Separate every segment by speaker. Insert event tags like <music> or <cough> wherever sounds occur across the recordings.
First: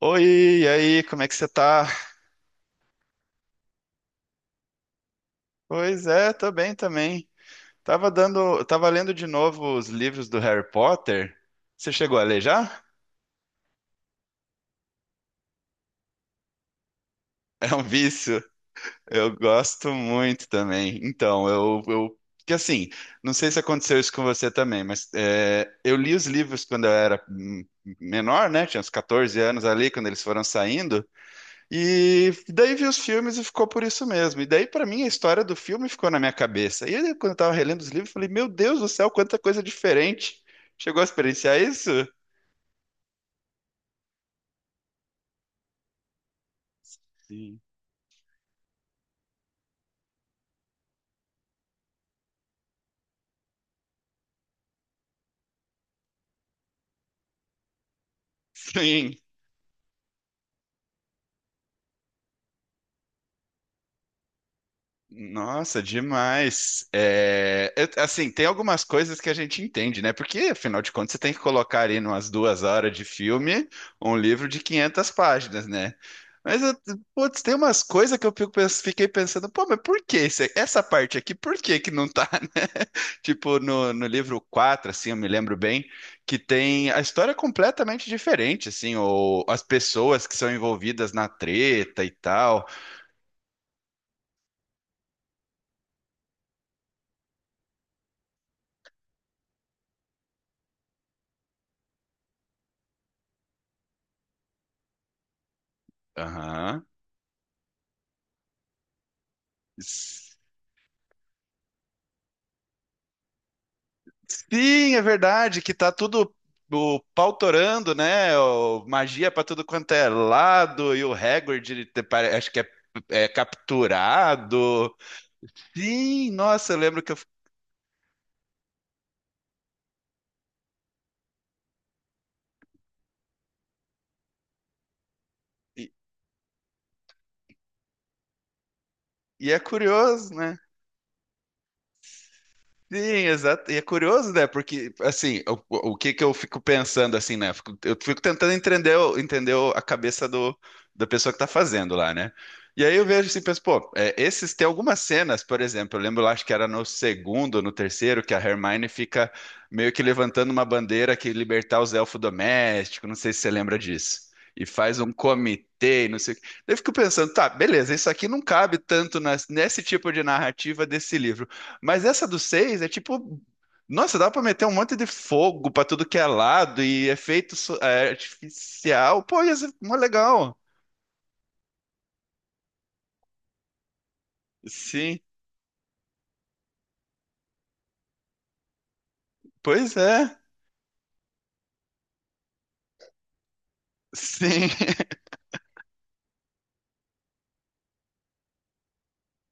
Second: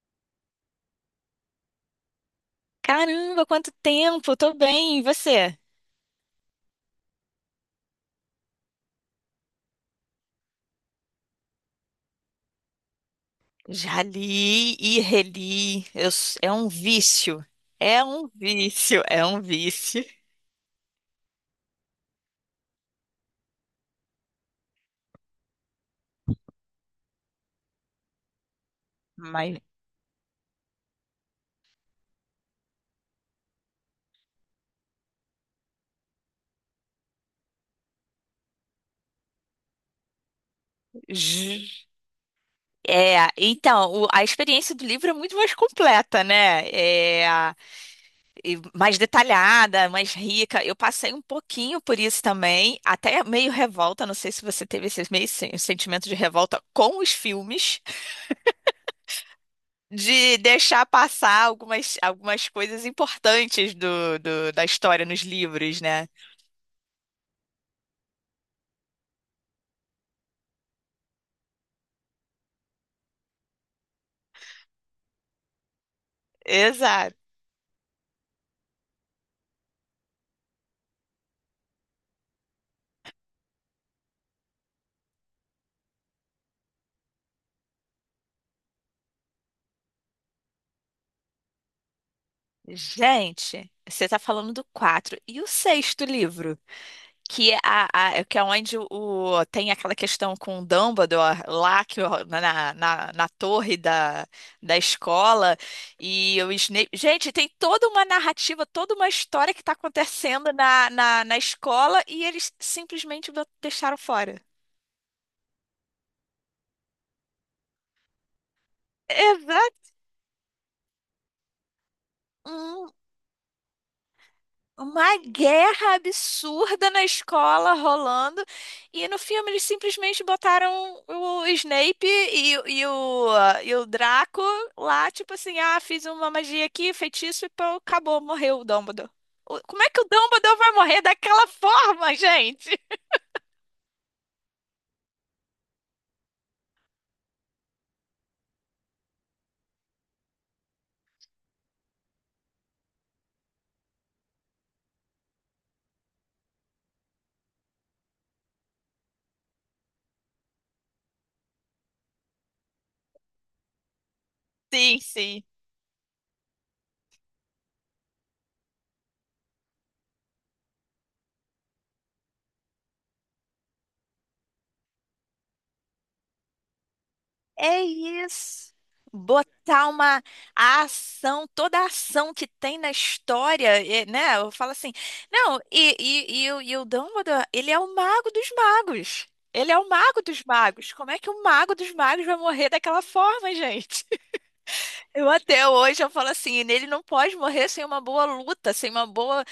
Speaker 1: Oi, e aí, como é que você tá?
Speaker 2: Caramba, quanto tempo! Tô bem, e você?
Speaker 1: Pois é, tô bem também. Tava lendo de novo os livros do Harry Potter. Você chegou a ler já? <laughs>
Speaker 2: Já li e reli. É um vício.
Speaker 1: É um
Speaker 2: É um
Speaker 1: vício.
Speaker 2: vício, é
Speaker 1: Eu
Speaker 2: um
Speaker 1: gosto
Speaker 2: vício.
Speaker 1: muito também. Então, eu, que assim, não sei se aconteceu isso com você também, mas é, eu li os livros quando eu era menor, né? Tinha uns 14
Speaker 2: Mas
Speaker 1: anos ali, quando eles foram saindo. E daí vi os filmes e ficou por isso mesmo. E daí, pra mim, a história do filme ficou na minha cabeça. E aí, quando eu tava relendo os livros, eu falei: Meu Deus do céu, quanta coisa diferente. Chegou a experienciar
Speaker 2: ju-
Speaker 1: isso?
Speaker 2: a experiência do livro é muito mais completa, né?
Speaker 1: Sim.
Speaker 2: E mais detalhada, mais rica. Eu passei um pouquinho por isso também, até meio revolta. Não sei se você teve esse meio sentimento de revolta com os filmes,
Speaker 1: Sim.
Speaker 2: de deixar passar algumas, algumas coisas importantes da história nos livros,
Speaker 1: Nossa,
Speaker 2: né?
Speaker 1: demais. É, assim, tem algumas coisas que a gente entende, né? Porque, afinal de contas, você tem que colocar ali umas 2 horas de filme um livro de 500 páginas, né? Mas,
Speaker 2: Exato.
Speaker 1: putz, tem umas coisas que eu fiquei pensando, pô, mas essa parte aqui, por que que não tá, <laughs> né? Tipo, no livro 4, assim, eu me lembro bem, que tem a história é completamente diferente, assim, ou as pessoas que são envolvidas na treta e tal.
Speaker 2: Gente, você tá falando do quatro e o sexto livro, que é, é que é onde tem aquela questão com o Dumbledore lá que, na torre da escola e o
Speaker 1: Aham.
Speaker 2: Snape. Gente, tem toda uma narrativa, toda uma história que tá acontecendo na escola e eles simplesmente deixaram fora.
Speaker 1: Sim, é verdade que tá tudo o pautorando, né? Magia pra tudo quanto é lado e o Hagrid, acho que é,
Speaker 2: um-
Speaker 1: é capturado.
Speaker 2: uma guerra
Speaker 1: Sim, nossa, eu
Speaker 2: absurda
Speaker 1: lembro
Speaker 2: na
Speaker 1: que eu,
Speaker 2: escola rolando. E no filme eles simplesmente botaram o Snape e o Draco lá, tipo assim, ah,
Speaker 1: e,
Speaker 2: fiz uma magia aqui, feitiço e pô, acabou, morreu o Dumbledore.
Speaker 1: e é
Speaker 2: Como é que o
Speaker 1: curioso, né?
Speaker 2: Dumbledore vai morrer daquela forma, <laughs> gente?
Speaker 1: Sim, exato. E é curioso, né? Porque, assim, o que que eu fico pensando, assim, né? Eu fico tentando entender, entender a cabeça da pessoa que tá fazendo lá, né? E aí eu vejo assim, penso, pô, é, esses, tem algumas cenas, por exemplo, eu lembro lá, acho que era no segundo, no terceiro, que a Hermione fica meio que levantando uma bandeira que libertar os elfos domésticos, não sei se você lembra disso. E faz
Speaker 2: Sim,
Speaker 1: um
Speaker 2: sim.
Speaker 1: comitê, e não sei o quê. Daí eu fico pensando, tá, beleza, isso aqui não cabe nesse tipo de narrativa desse livro. Mas essa do 6 é tipo. Nossa, dá pra meter um monte de fogo pra tudo que é lado e efeito
Speaker 2: É isso.
Speaker 1: artificial. Pô, ia ser
Speaker 2: Botar
Speaker 1: mó
Speaker 2: uma
Speaker 1: legal.
Speaker 2: a ação, toda a ação que tem na história, é, né? Eu falo assim,
Speaker 1: Sim,
Speaker 2: não, o Dumbledore, ele é o mago dos magos. Ele é o
Speaker 1: pois
Speaker 2: mago
Speaker 1: é.
Speaker 2: dos magos. Como é que o mago dos magos vai morrer daquela forma, gente?
Speaker 1: Sim,
Speaker 2: <laughs>
Speaker 1: <laughs>
Speaker 2: Eu até hoje eu falo assim, ele não pode morrer sem uma boa luta, sem uma boa,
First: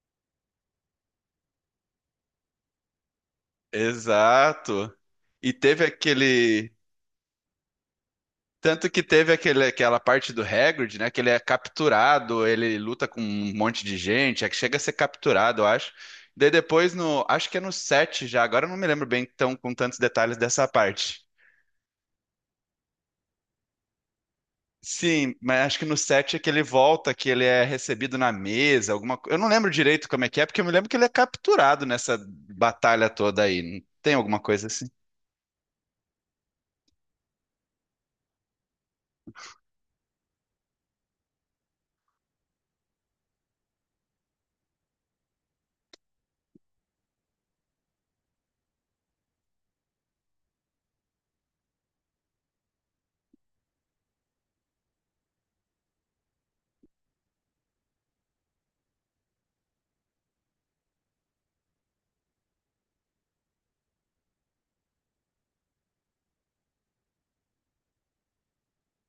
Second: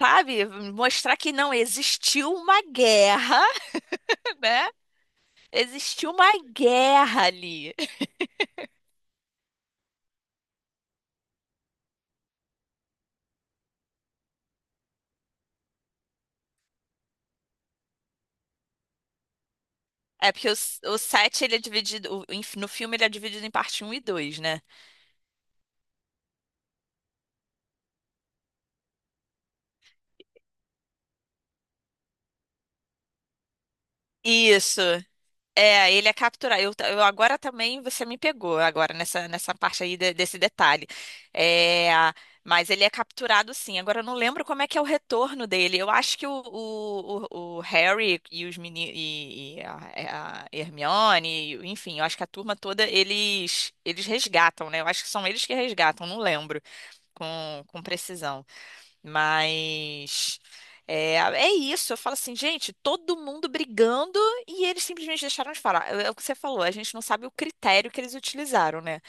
Speaker 2: sabe, mostrar que não existiu uma guerra, <laughs> né?
Speaker 1: exato. E teve
Speaker 2: Existiu uma
Speaker 1: aquele.
Speaker 2: guerra ali.
Speaker 1: Tanto que teve aquele, aquela parte do Hagrid, né? Que ele é capturado, ele luta com um monte de gente, é que chega a ser capturado, eu acho. Daí depois no. Acho que é no 7 já, agora eu não me lembro bem tão com tantos
Speaker 2: É
Speaker 1: detalhes
Speaker 2: porque
Speaker 1: dessa
Speaker 2: o
Speaker 1: parte.
Speaker 2: 7, ele é dividido. No filme ele é dividido em parte um e dois, né?
Speaker 1: Sim, mas acho que no 7 é que ele volta, que ele é recebido na mesa, alguma coisa. Eu não lembro direito como é que é, porque eu me lembro que ele é capturado nessa batalha toda aí. Tem alguma coisa
Speaker 2: Isso.
Speaker 1: assim?
Speaker 2: É, ele é capturado. Eu agora também, você me pegou agora nessa parte aí desse detalhe. É, mas ele é capturado sim. Agora eu não lembro como é que é o retorno dele. Eu acho que o Harry e os meni, e a, é, a Hermione, enfim, eu acho que a turma toda, eles resgatam, né? Eu acho que são eles que resgatam, não lembro com precisão. Mas é, é isso. Eu falo assim, gente, todo mundo brigando e eles simplesmente deixaram de falar. É, é o que você falou, a gente não sabe o critério que eles utilizaram, né?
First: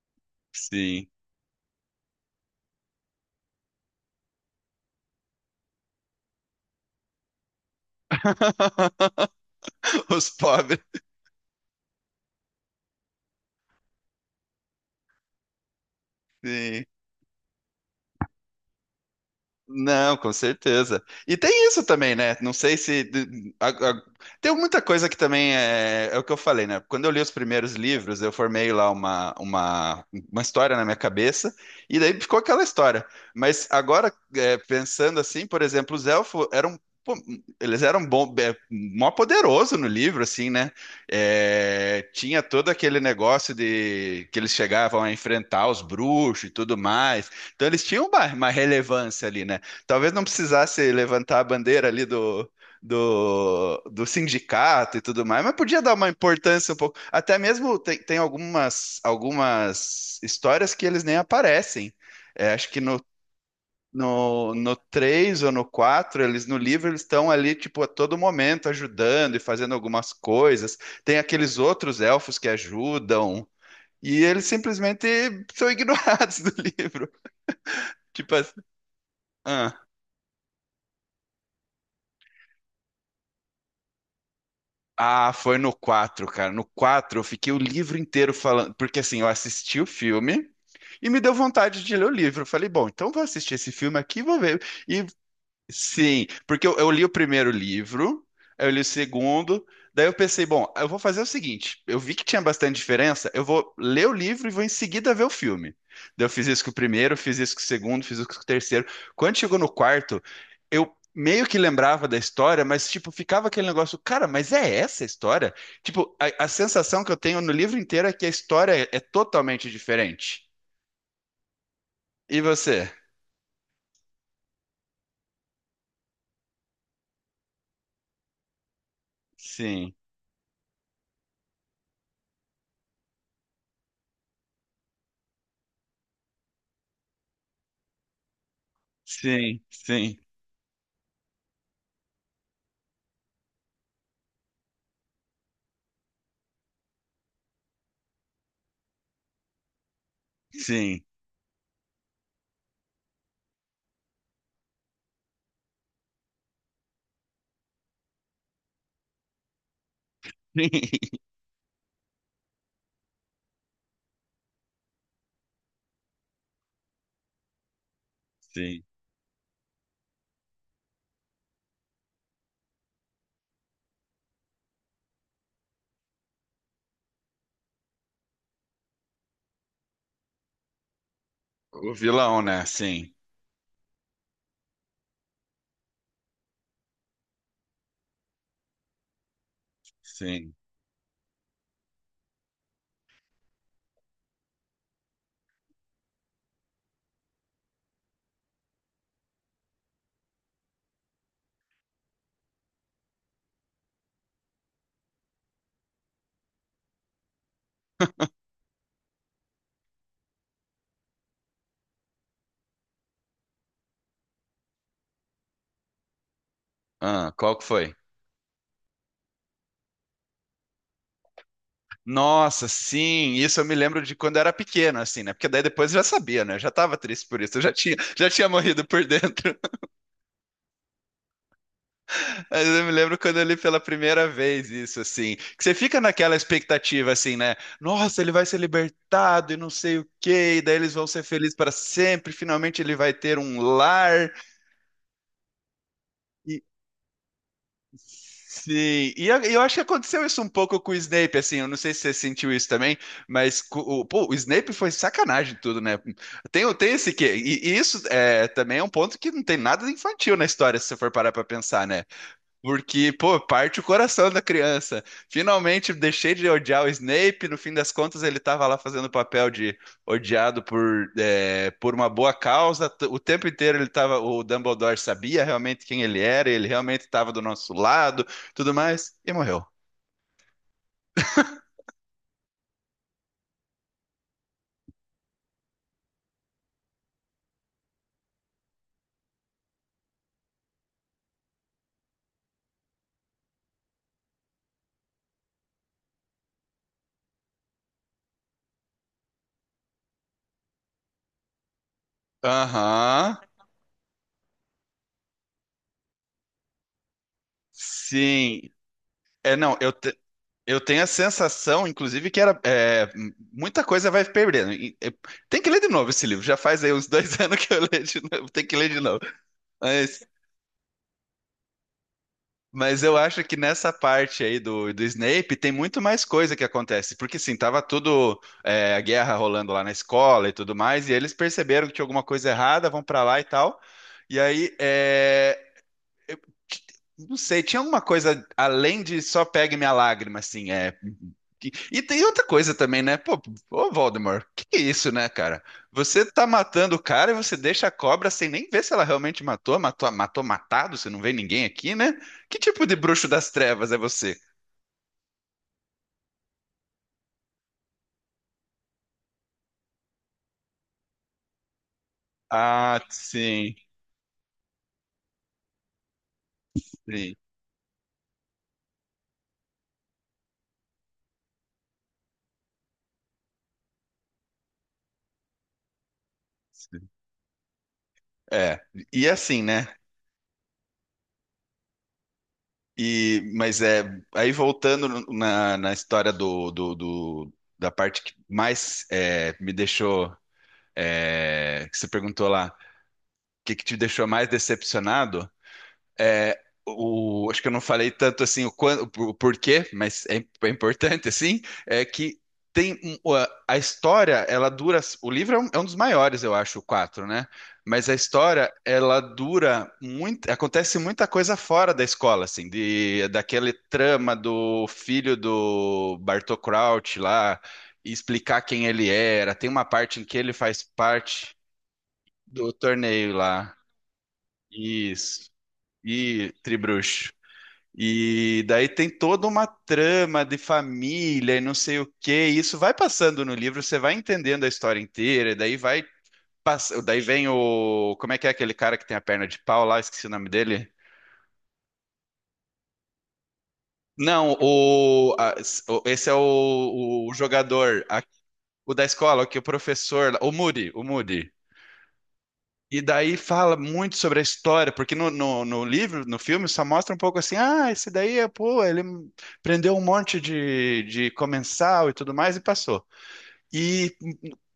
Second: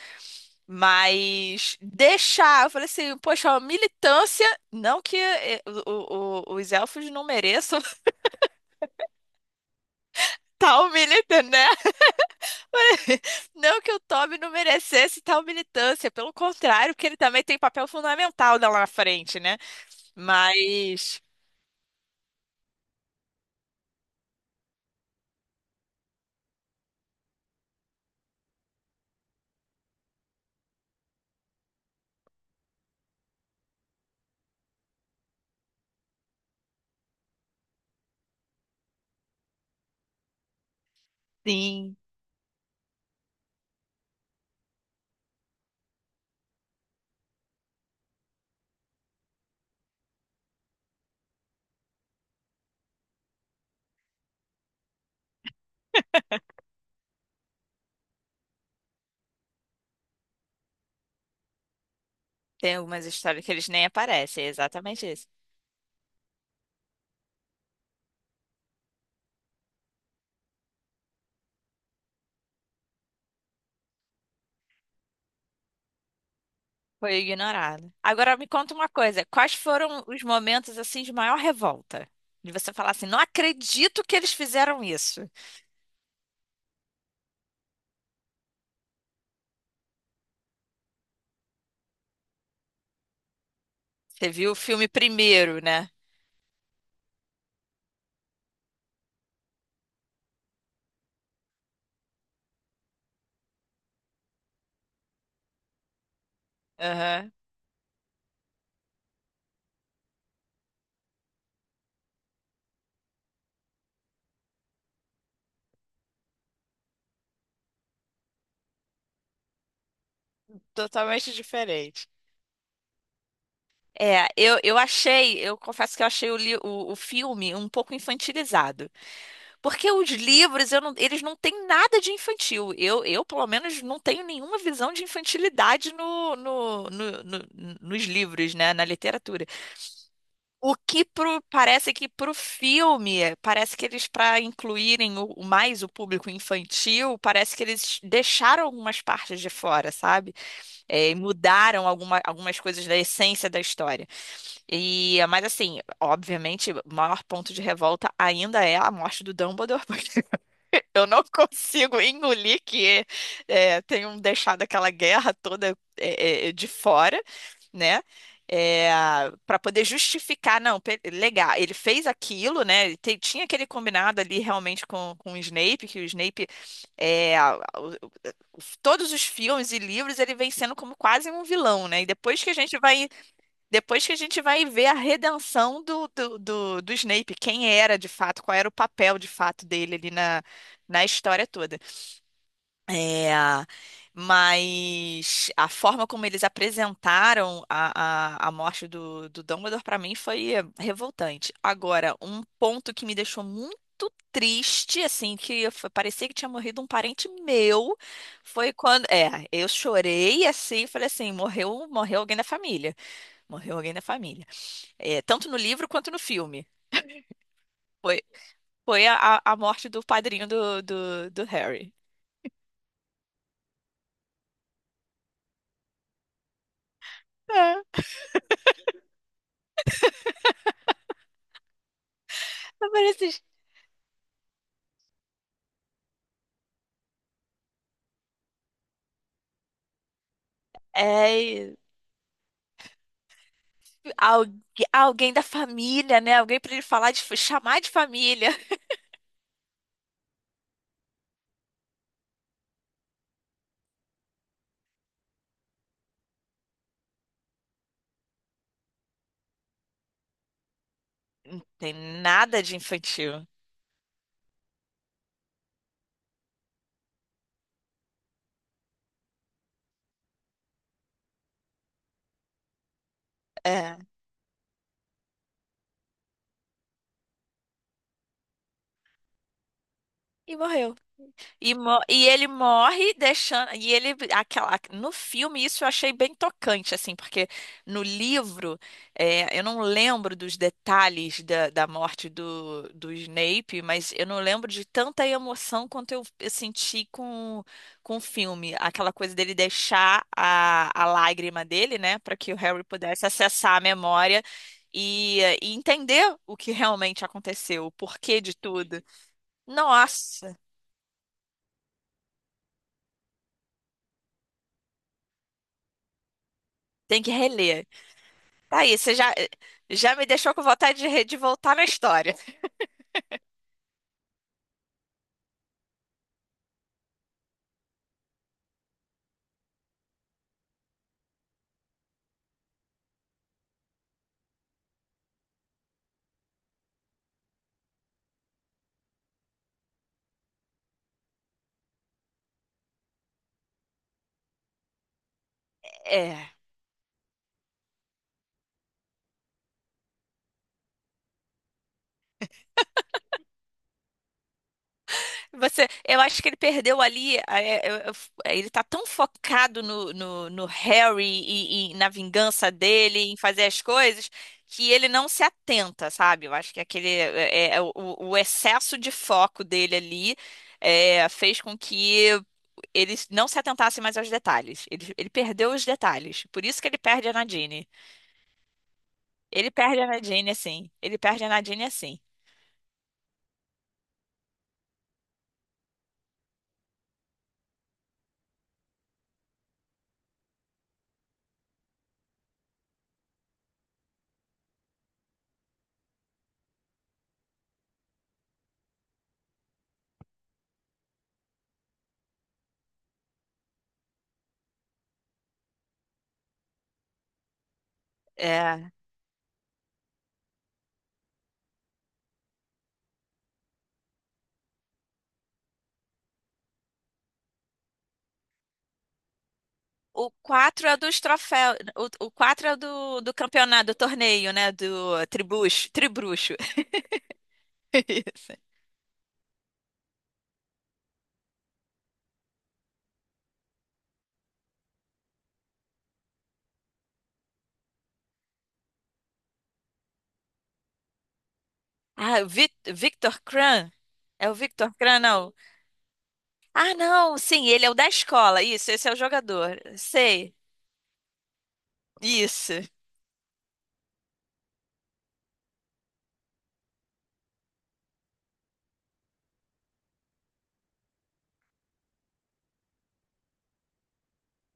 Speaker 1: Sim.
Speaker 2: Mas deixar, eu falei assim, poxa, a militância, não que é, o- os elfos não mereçam <laughs>
Speaker 1: <laughs> Os pobres.
Speaker 2: tal militância, né? <laughs> Não que o Toby não merecesse tal militância, pelo
Speaker 1: Sim.
Speaker 2: contrário, porque ele também tem papel fundamental lá na frente, né?
Speaker 1: Não, com certeza.
Speaker 2: Mas.
Speaker 1: E tem isso também, né? Não sei se. Tem muita coisa que também é o que eu falei, né? Quando eu li os primeiros livros, eu formei lá uma história na minha cabeça, e daí ficou aquela história. Mas agora, é, pensando assim, por exemplo, os elfos eram. Pô, eles eram bom, é, mó poderoso no livro, assim, né?
Speaker 2: Sim.
Speaker 1: É, tinha todo aquele negócio de que eles chegavam a enfrentar os bruxos e tudo mais. Então eles tinham uma relevância ali, né? Talvez não precisasse levantar a bandeira ali do sindicato e tudo mais, mas podia dar uma importância um pouco. Até mesmo tem algumas histórias que eles nem aparecem. É, acho
Speaker 2: Tem
Speaker 1: que
Speaker 2: algumas histórias que eles nem aparecem, é
Speaker 1: no
Speaker 2: exatamente isso.
Speaker 1: 3 ou no 4 eles no livro eles estão ali, tipo, a todo momento ajudando e fazendo algumas coisas. Tem aqueles outros elfos que ajudam. E eles simplesmente são ignorados <laughs> do livro.
Speaker 2: Foi ignorado.
Speaker 1: Tipo
Speaker 2: Agora me
Speaker 1: assim.
Speaker 2: conta uma coisa, quais
Speaker 1: ah.
Speaker 2: foram os momentos assim de maior revolta? De você falar assim, não acredito que eles fizeram isso.
Speaker 1: Ah, foi no 4, cara. No 4 eu fiquei o livro inteiro falando, porque assim, eu assisti o filme e me deu vontade de ler o livro. Eu falei, bom, então vou assistir esse filme aqui, e
Speaker 2: Você
Speaker 1: vou
Speaker 2: viu o
Speaker 1: ver.
Speaker 2: filme
Speaker 1: E
Speaker 2: primeiro, né?
Speaker 1: Sim, porque eu li o primeiro livro, aí eu li o segundo, daí eu pensei, bom, eu vou fazer o seguinte, eu vi que tinha bastante diferença, eu vou ler o livro e vou em seguida ver o filme. Daí eu fiz isso com o primeiro,
Speaker 2: Aham.
Speaker 1: fiz isso com o segundo, fiz isso com o terceiro. Quando chegou no quarto, eu meio que lembrava da história, mas tipo, ficava aquele negócio, cara, mas é essa a história? Tipo, a sensação que eu tenho no livro inteiro é que a história é totalmente diferente.
Speaker 2: Totalmente diferente.
Speaker 1: E você?
Speaker 2: É, eu achei, eu confesso que eu achei o filme um pouco infantilizado. Porque
Speaker 1: Sim,
Speaker 2: os livros, eu não- eles não têm nada de infantil. Eu, pelo menos, não tenho nenhuma visão de infantilidade nos livros, né? Na literatura.
Speaker 1: sim, sim,
Speaker 2: Parece que pro filme, parece que eles, para incluírem o mais o público infantil, parece que eles deixaram algumas partes de fora, sabe?
Speaker 1: sim.
Speaker 2: É, e mudaram algumas coisas da essência da história. E, mas assim, obviamente, o maior ponto de revolta ainda é a morte do Dumbledore. <laughs> Eu
Speaker 1: <laughs>
Speaker 2: não <laughs> consigo engolir que tenham deixado aquela guerra toda de fora, né?
Speaker 1: Sim.
Speaker 2: Para poder justificar, não, legal, ele fez aquilo, né? Tinha aquele combinado ali realmente com o Snape, que o Snape, é, a- o- o- todos os filmes e livros, ele vem sendo como quase um vilão,
Speaker 1: O
Speaker 2: né? E
Speaker 1: vilão,
Speaker 2: depois que a
Speaker 1: né?
Speaker 2: gente vai
Speaker 1: Sim,
Speaker 2: depois que a gente vai ver a redenção do Snape, quem era de fato, qual era o papel de fato dele ali
Speaker 1: sim.
Speaker 2: na história toda. É, mas a forma como eles apresentaram a morte do Dumbledore para mim foi revoltante. Agora, um ponto que me deixou muito triste, assim, que parecia que tinha morrido um parente meu, foi quando, é, eu chorei assim, falei assim, morreu, morreu alguém da família, morreu alguém da família. É, tanto no livro quanto no filme.
Speaker 1: Ah, qual que foi?
Speaker 2: Foi, foi a morte do padrinho do Harry.
Speaker 1: Nossa, sim, isso eu me lembro de quando eu era pequeno, assim, né? Porque daí depois eu já sabia, né? Eu já tava triste por isso, eu
Speaker 2: É,
Speaker 1: já tinha morrido por dentro. <laughs> Mas eu me lembro quando
Speaker 2: aparece.
Speaker 1: eu li pela primeira vez isso, assim, que você fica naquela expectativa, assim, né? Nossa, ele vai ser libertado e não sei o quê, e daí eles vão ser felizes para
Speaker 2: É, e
Speaker 1: sempre, finalmente ele vai ter um lar.
Speaker 2: algu- alguém da família, né? Alguém pra ele falar de, chamar de família. <laughs>
Speaker 1: Sim, e eu acho que aconteceu isso um pouco com o Snape, assim, eu não sei se você sentiu isso também, mas pô, o Snape foi sacanagem tudo, né? Tem, tem esse quê, e isso é, também é um ponto que não tem nada de infantil na história, se você for parar pra
Speaker 2: Não
Speaker 1: pensar,
Speaker 2: tem
Speaker 1: né?
Speaker 2: nada de
Speaker 1: Porque, pô,
Speaker 2: infantil.
Speaker 1: parte o coração da criança. Finalmente deixei de odiar o Snape. No fim das contas, ele estava lá fazendo o papel de odiado por, é, por uma boa causa. O tempo inteiro ele
Speaker 2: É.
Speaker 1: tava, o Dumbledore sabia realmente quem ele era, ele realmente estava do nosso lado, tudo mais, e morreu.
Speaker 2: E morreu. E, e ele morre deixando. E ele. Aquela, no filme, isso eu achei bem tocante, assim, porque no livro, é, eu não lembro dos detalhes da morte do Snape, mas eu não lembro de tanta emoção quanto eu senti com o filme. Aquela coisa dele deixar a lágrima dele, né, para que o Harry pudesse
Speaker 1: Aham.
Speaker 2: acessar a memória e entender o que realmente aconteceu, o porquê de
Speaker 1: Sim.
Speaker 2: tudo.
Speaker 1: É, não,
Speaker 2: Nossa,
Speaker 1: eu tenho a sensação, inclusive, que era é, muita coisa vai perdendo. Tem que ler de novo esse livro. Já faz aí uns
Speaker 2: tem que
Speaker 1: dois <laughs> anos que eu
Speaker 2: reler.
Speaker 1: leio de novo. Tem que
Speaker 2: Tá
Speaker 1: ler
Speaker 2: aí,
Speaker 1: de
Speaker 2: você
Speaker 1: novo.
Speaker 2: já, já
Speaker 1: Mas,
Speaker 2: me deixou com vontade de, de voltar na história.
Speaker 1: mas eu acho que nessa parte aí do Snape tem muito mais coisa que acontece. Porque sim, tava tudo é, a guerra rolando lá na escola e tudo mais, e eles perceberam que tinha alguma coisa errada, vão pra lá e tal. E aí é, não sei, tinha alguma coisa além de só pegue minha lágrima, assim, é. E tem outra coisa também, né? Pô, ô Voldemort, que é isso, né, cara? Você tá
Speaker 2: É.
Speaker 1: matando o cara e você deixa a cobra sem nem ver se ela realmente matou, matou, matou matado, você não vê ninguém aqui, né? Que tipo de bruxo das trevas é você?
Speaker 2: Você, eu acho que ele perdeu ali. Ele tá tão focado no Harry e na vingança
Speaker 1: Ah,
Speaker 2: dele, em fazer
Speaker 1: sim,
Speaker 2: as coisas, que ele não se atenta, sabe? Eu acho que aquele,
Speaker 1: sim,
Speaker 2: o excesso de foco dele ali fez com que ele não se atentasse mais aos detalhes. Ele perdeu os detalhes. Por isso que ele
Speaker 1: sim.
Speaker 2: perde a Nadine.
Speaker 1: É, e assim,
Speaker 2: Ele
Speaker 1: né?
Speaker 2: perde a Nadine assim. Ele perde a Nadine assim.
Speaker 1: Mas é, aí voltando na história da parte que mais é, me deixou é, que você perguntou lá, o que, que te deixou mais decepcionado? É, acho que eu não falei tanto assim o porquê, mas é, é importante assim, é que a história, ela dura. O livro é um, dos maiores, eu acho, o quatro, né? Mas a história,
Speaker 2: É.
Speaker 1: ela dura muito. Acontece muita coisa fora da escola, assim, de daquele trama do filho do Bartô Crouch lá. E explicar quem ele era, tem uma parte em
Speaker 2: O
Speaker 1: que ele faz
Speaker 2: 4 é dos
Speaker 1: parte
Speaker 2: troféus. O 4
Speaker 1: do
Speaker 2: é do
Speaker 1: torneio lá.
Speaker 2: campeonato, do torneio, né? Do
Speaker 1: Isso.
Speaker 2: tribucho,
Speaker 1: E
Speaker 2: tribruxo.
Speaker 1: Tribruxo.
Speaker 2: <laughs> Isso.
Speaker 1: E daí tem toda uma trama de família e não sei o quê. E isso vai passando no livro, você vai entendendo a história inteira, e daí daí vem o como é que é aquele cara que tem a perna de pau lá, esqueci o nome dele.
Speaker 2: Ah, o Victor Kran? É o
Speaker 1: Não,
Speaker 2: Victor Kran,
Speaker 1: o
Speaker 2: não?
Speaker 1: a- s- o- esse é
Speaker 2: Ah,
Speaker 1: o
Speaker 2: não, sim, ele é o
Speaker 1: jogador,
Speaker 2: da escola. Isso,
Speaker 1: o da
Speaker 2: esse é o
Speaker 1: escola, o que o
Speaker 2: jogador.
Speaker 1: professor, o
Speaker 2: Sei.
Speaker 1: Moody, o Moody.
Speaker 2: Isso.
Speaker 1: E daí fala muito sobre a história, porque no livro, no filme, só mostra um pouco assim, ah, esse daí, é, pô, ele prendeu um monte de comensal e tudo mais e passou. E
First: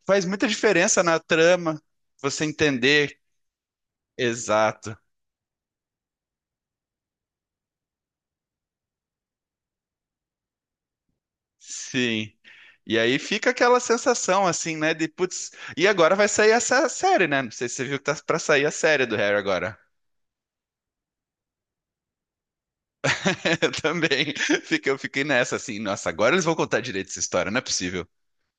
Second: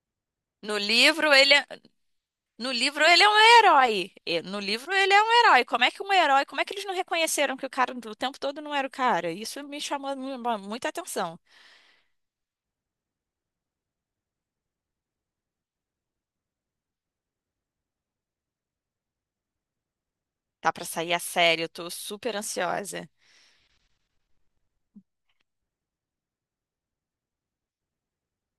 Speaker 1: faz muita
Speaker 2: No
Speaker 1: diferença na
Speaker 2: livro ele é,
Speaker 1: trama você
Speaker 2: no livro
Speaker 1: entender.
Speaker 2: ele é um herói. No livro
Speaker 1: Exato.
Speaker 2: ele é um herói. Como é que um herói, como é que eles não reconheceram que o cara o tempo todo não era o cara? Isso me chamou muita atenção.
Speaker 1: Sim. E aí fica aquela sensação assim, né, de putz, e agora vai sair essa série, né? Não sei se você viu que tá pra sair a série do Harry agora.
Speaker 2: Tá pra sair a série, eu tô super ansiosa.
Speaker 1: <laughs> Eu também. Eu fiquei nessa assim, nossa, agora eles vão contar direito essa história, não é possível.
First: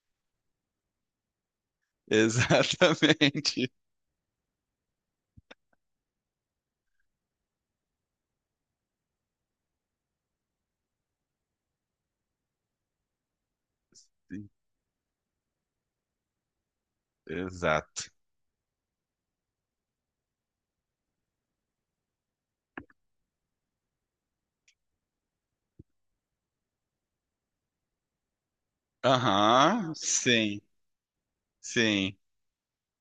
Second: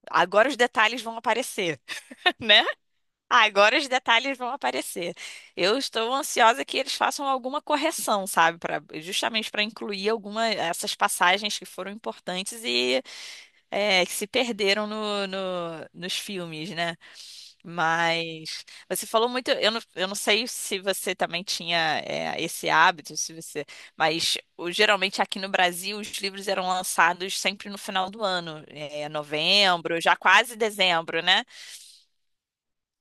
Speaker 2: Agora os detalhes vão aparecer,
Speaker 1: <laughs>
Speaker 2: <laughs> né?
Speaker 1: Exatamente.
Speaker 2: Agora os detalhes vão aparecer. Eu estou ansiosa que eles façam alguma correção, sabe, para justamente para incluir alguma essas passagens que foram importantes. E é, que se
Speaker 1: Sim,
Speaker 2: perderam nos filmes, né?
Speaker 1: exato.
Speaker 2: Mas você falou muito, eu não sei se você também tinha esse hábito, se você, mas geralmente aqui no Brasil os livros eram lançados sempre no final do ano, é,
Speaker 1: Aham,
Speaker 2: novembro, já quase
Speaker 1: sim,
Speaker 2: dezembro, né?
Speaker 1: sim.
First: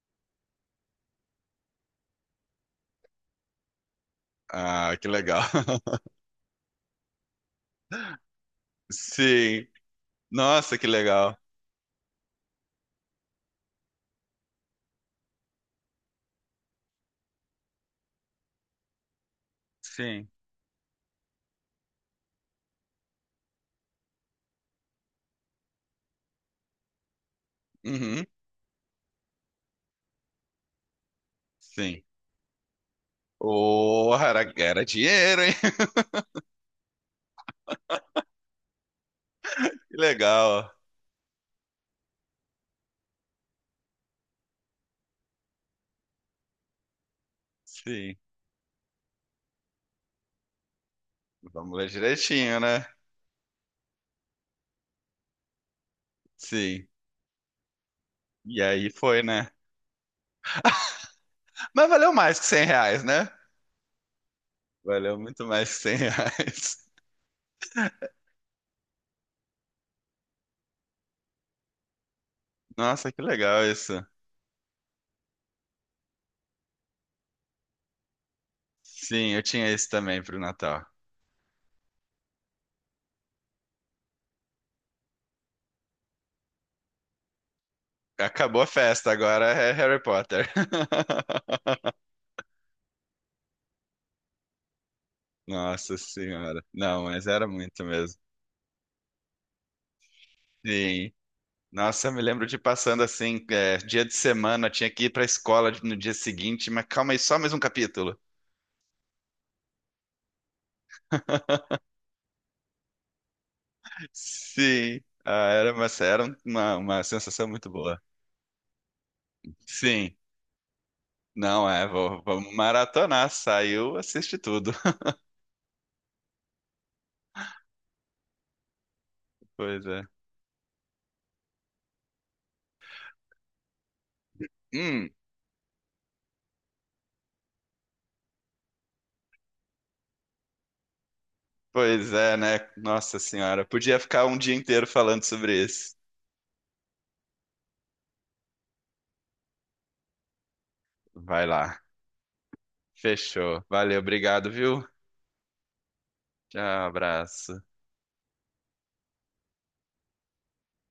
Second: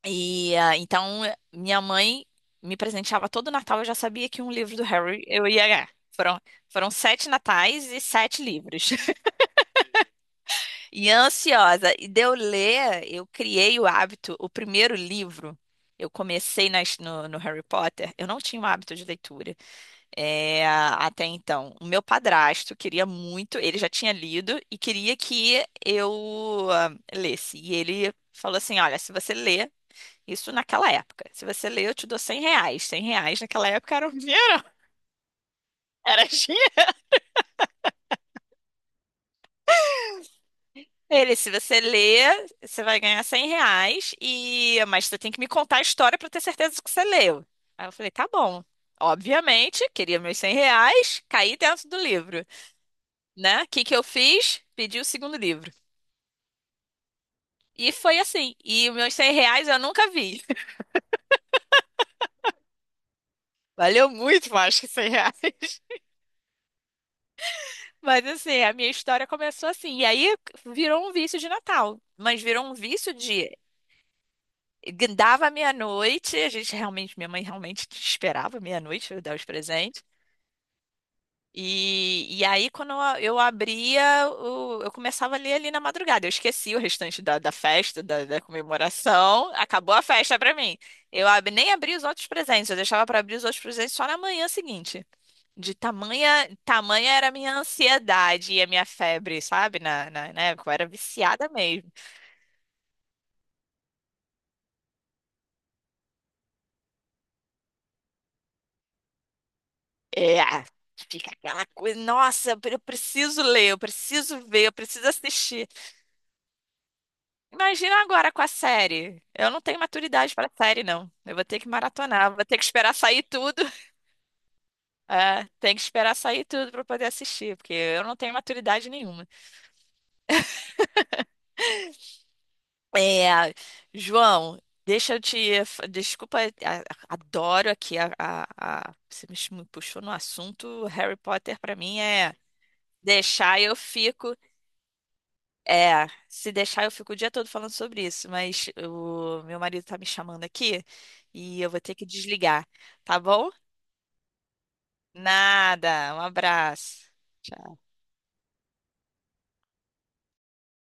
Speaker 2: E minha mãe me presenteava todo Natal, eu já sabia que um livro do
Speaker 1: Ah, que
Speaker 2: Harry
Speaker 1: legal.
Speaker 2: eu ia ganhar.
Speaker 1: <laughs>
Speaker 2: Foram, foram sete natais e sete livros.
Speaker 1: Sim. Nossa, que
Speaker 2: E
Speaker 1: legal.
Speaker 2: ansiosa. E de eu ler, eu criei o hábito, o primeiro livro. Eu comecei no Harry Potter, eu não tinha um hábito de leitura
Speaker 1: Sim.
Speaker 2: até então. O meu padrasto queria muito, ele já tinha lido e queria que eu lesse. E ele
Speaker 1: Uhum,
Speaker 2: falou assim: Olha, se você ler, isso naquela época, se você ler, eu
Speaker 1: sim.
Speaker 2: te dou 100 reais. Cem reais naquela época era
Speaker 1: Oh,
Speaker 2: um dinheiro,
Speaker 1: era dinheiro, hein?
Speaker 2: <laughs> era.
Speaker 1: <laughs> Que legal.
Speaker 2: Ele, se você ler, você vai ganhar 100 reais, e... mas você tem que me contar a história para ter certeza que você leu. Aí eu falei,
Speaker 1: Sim.
Speaker 2: tá bom. Obviamente, queria meus 100 reais, caí
Speaker 1: Vamos ler
Speaker 2: dentro do livro,
Speaker 1: direitinho, né?
Speaker 2: né? O que que eu fiz? Pedi o segundo livro.
Speaker 1: Sim.
Speaker 2: E foi assim.
Speaker 1: E
Speaker 2: E
Speaker 1: aí
Speaker 2: os meus
Speaker 1: foi,
Speaker 2: 100
Speaker 1: né?
Speaker 2: reais eu nunca vi.
Speaker 1: Mas valeu mais que R$ 100, né?
Speaker 2: <laughs> Valeu muito mais que 100
Speaker 1: Valeu
Speaker 2: reais.
Speaker 1: muito mais que R$ 100.
Speaker 2: <laughs> Mas assim, a minha história começou assim. E aí virou um vício de Natal. Mas virou um
Speaker 1: <laughs> Nossa,
Speaker 2: vício
Speaker 1: que
Speaker 2: de.
Speaker 1: legal isso.
Speaker 2: Dava meia-noite, a gente realmente, minha mãe realmente esperava meia-noite pra eu
Speaker 1: Sim,
Speaker 2: dar
Speaker 1: eu
Speaker 2: os
Speaker 1: tinha esse
Speaker 2: presentes.
Speaker 1: também pro Natal.
Speaker 2: E aí, quando eu abria, eu começava a ler ali na madrugada. Eu esqueci o restante da festa, da
Speaker 1: Acabou a festa, agora
Speaker 2: comemoração.
Speaker 1: é
Speaker 2: Acabou
Speaker 1: Harry
Speaker 2: a festa
Speaker 1: Potter.
Speaker 2: pra mim.
Speaker 1: <laughs>
Speaker 2: Nem abri os outros presentes, eu deixava pra abrir os outros presentes só na manhã seguinte. De
Speaker 1: Nossa
Speaker 2: tamanha,
Speaker 1: senhora. Não,
Speaker 2: tamanha
Speaker 1: mas
Speaker 2: era a
Speaker 1: era
Speaker 2: minha
Speaker 1: muito mesmo.
Speaker 2: ansiedade e a minha febre, sabe? Na época, eu era
Speaker 1: Sim.
Speaker 2: viciada.
Speaker 1: Nossa, eu me lembro de passando assim, é, dia de semana, tinha que ir pra escola no dia seguinte, mas calma aí, só mais um capítulo.
Speaker 2: É, fica aquela coisa, nossa, eu preciso ler, eu preciso ver, eu
Speaker 1: Sim.
Speaker 2: preciso
Speaker 1: Ah,
Speaker 2: assistir.
Speaker 1: uma sensação muito boa.
Speaker 2: Imagina agora com a série. Eu não tenho
Speaker 1: Sim.
Speaker 2: maturidade para série, não. Eu vou ter
Speaker 1: Não,
Speaker 2: que
Speaker 1: é,
Speaker 2: maratonar, vou
Speaker 1: vamos
Speaker 2: ter que esperar sair
Speaker 1: maratonar.
Speaker 2: tudo.
Speaker 1: Saiu, assiste tudo. <laughs>
Speaker 2: É, tem que esperar sair tudo para poder assistir, porque eu não tenho maturidade nenhuma.
Speaker 1: Pois é.
Speaker 2: É, João,
Speaker 1: Hum,
Speaker 2: deixa eu te. Fa- desculpa, a- adoro aqui Você me puxou no assunto. Harry Potter, para mim,
Speaker 1: pois
Speaker 2: é.
Speaker 1: é, né? Nossa
Speaker 2: Deixar
Speaker 1: senhora.
Speaker 2: eu
Speaker 1: Podia ficar
Speaker 2: fico.
Speaker 1: um dia inteiro falando sobre isso.
Speaker 2: É, se deixar eu fico o dia todo falando sobre isso, mas o meu marido tá me chamando aqui
Speaker 1: Vai
Speaker 2: e eu
Speaker 1: lá.
Speaker 2: vou ter que desligar, tá bom?
Speaker 1: Fechou. Valeu, obrigado, viu?
Speaker 2: Nada, um
Speaker 1: Tchau,
Speaker 2: abraço.
Speaker 1: abraço.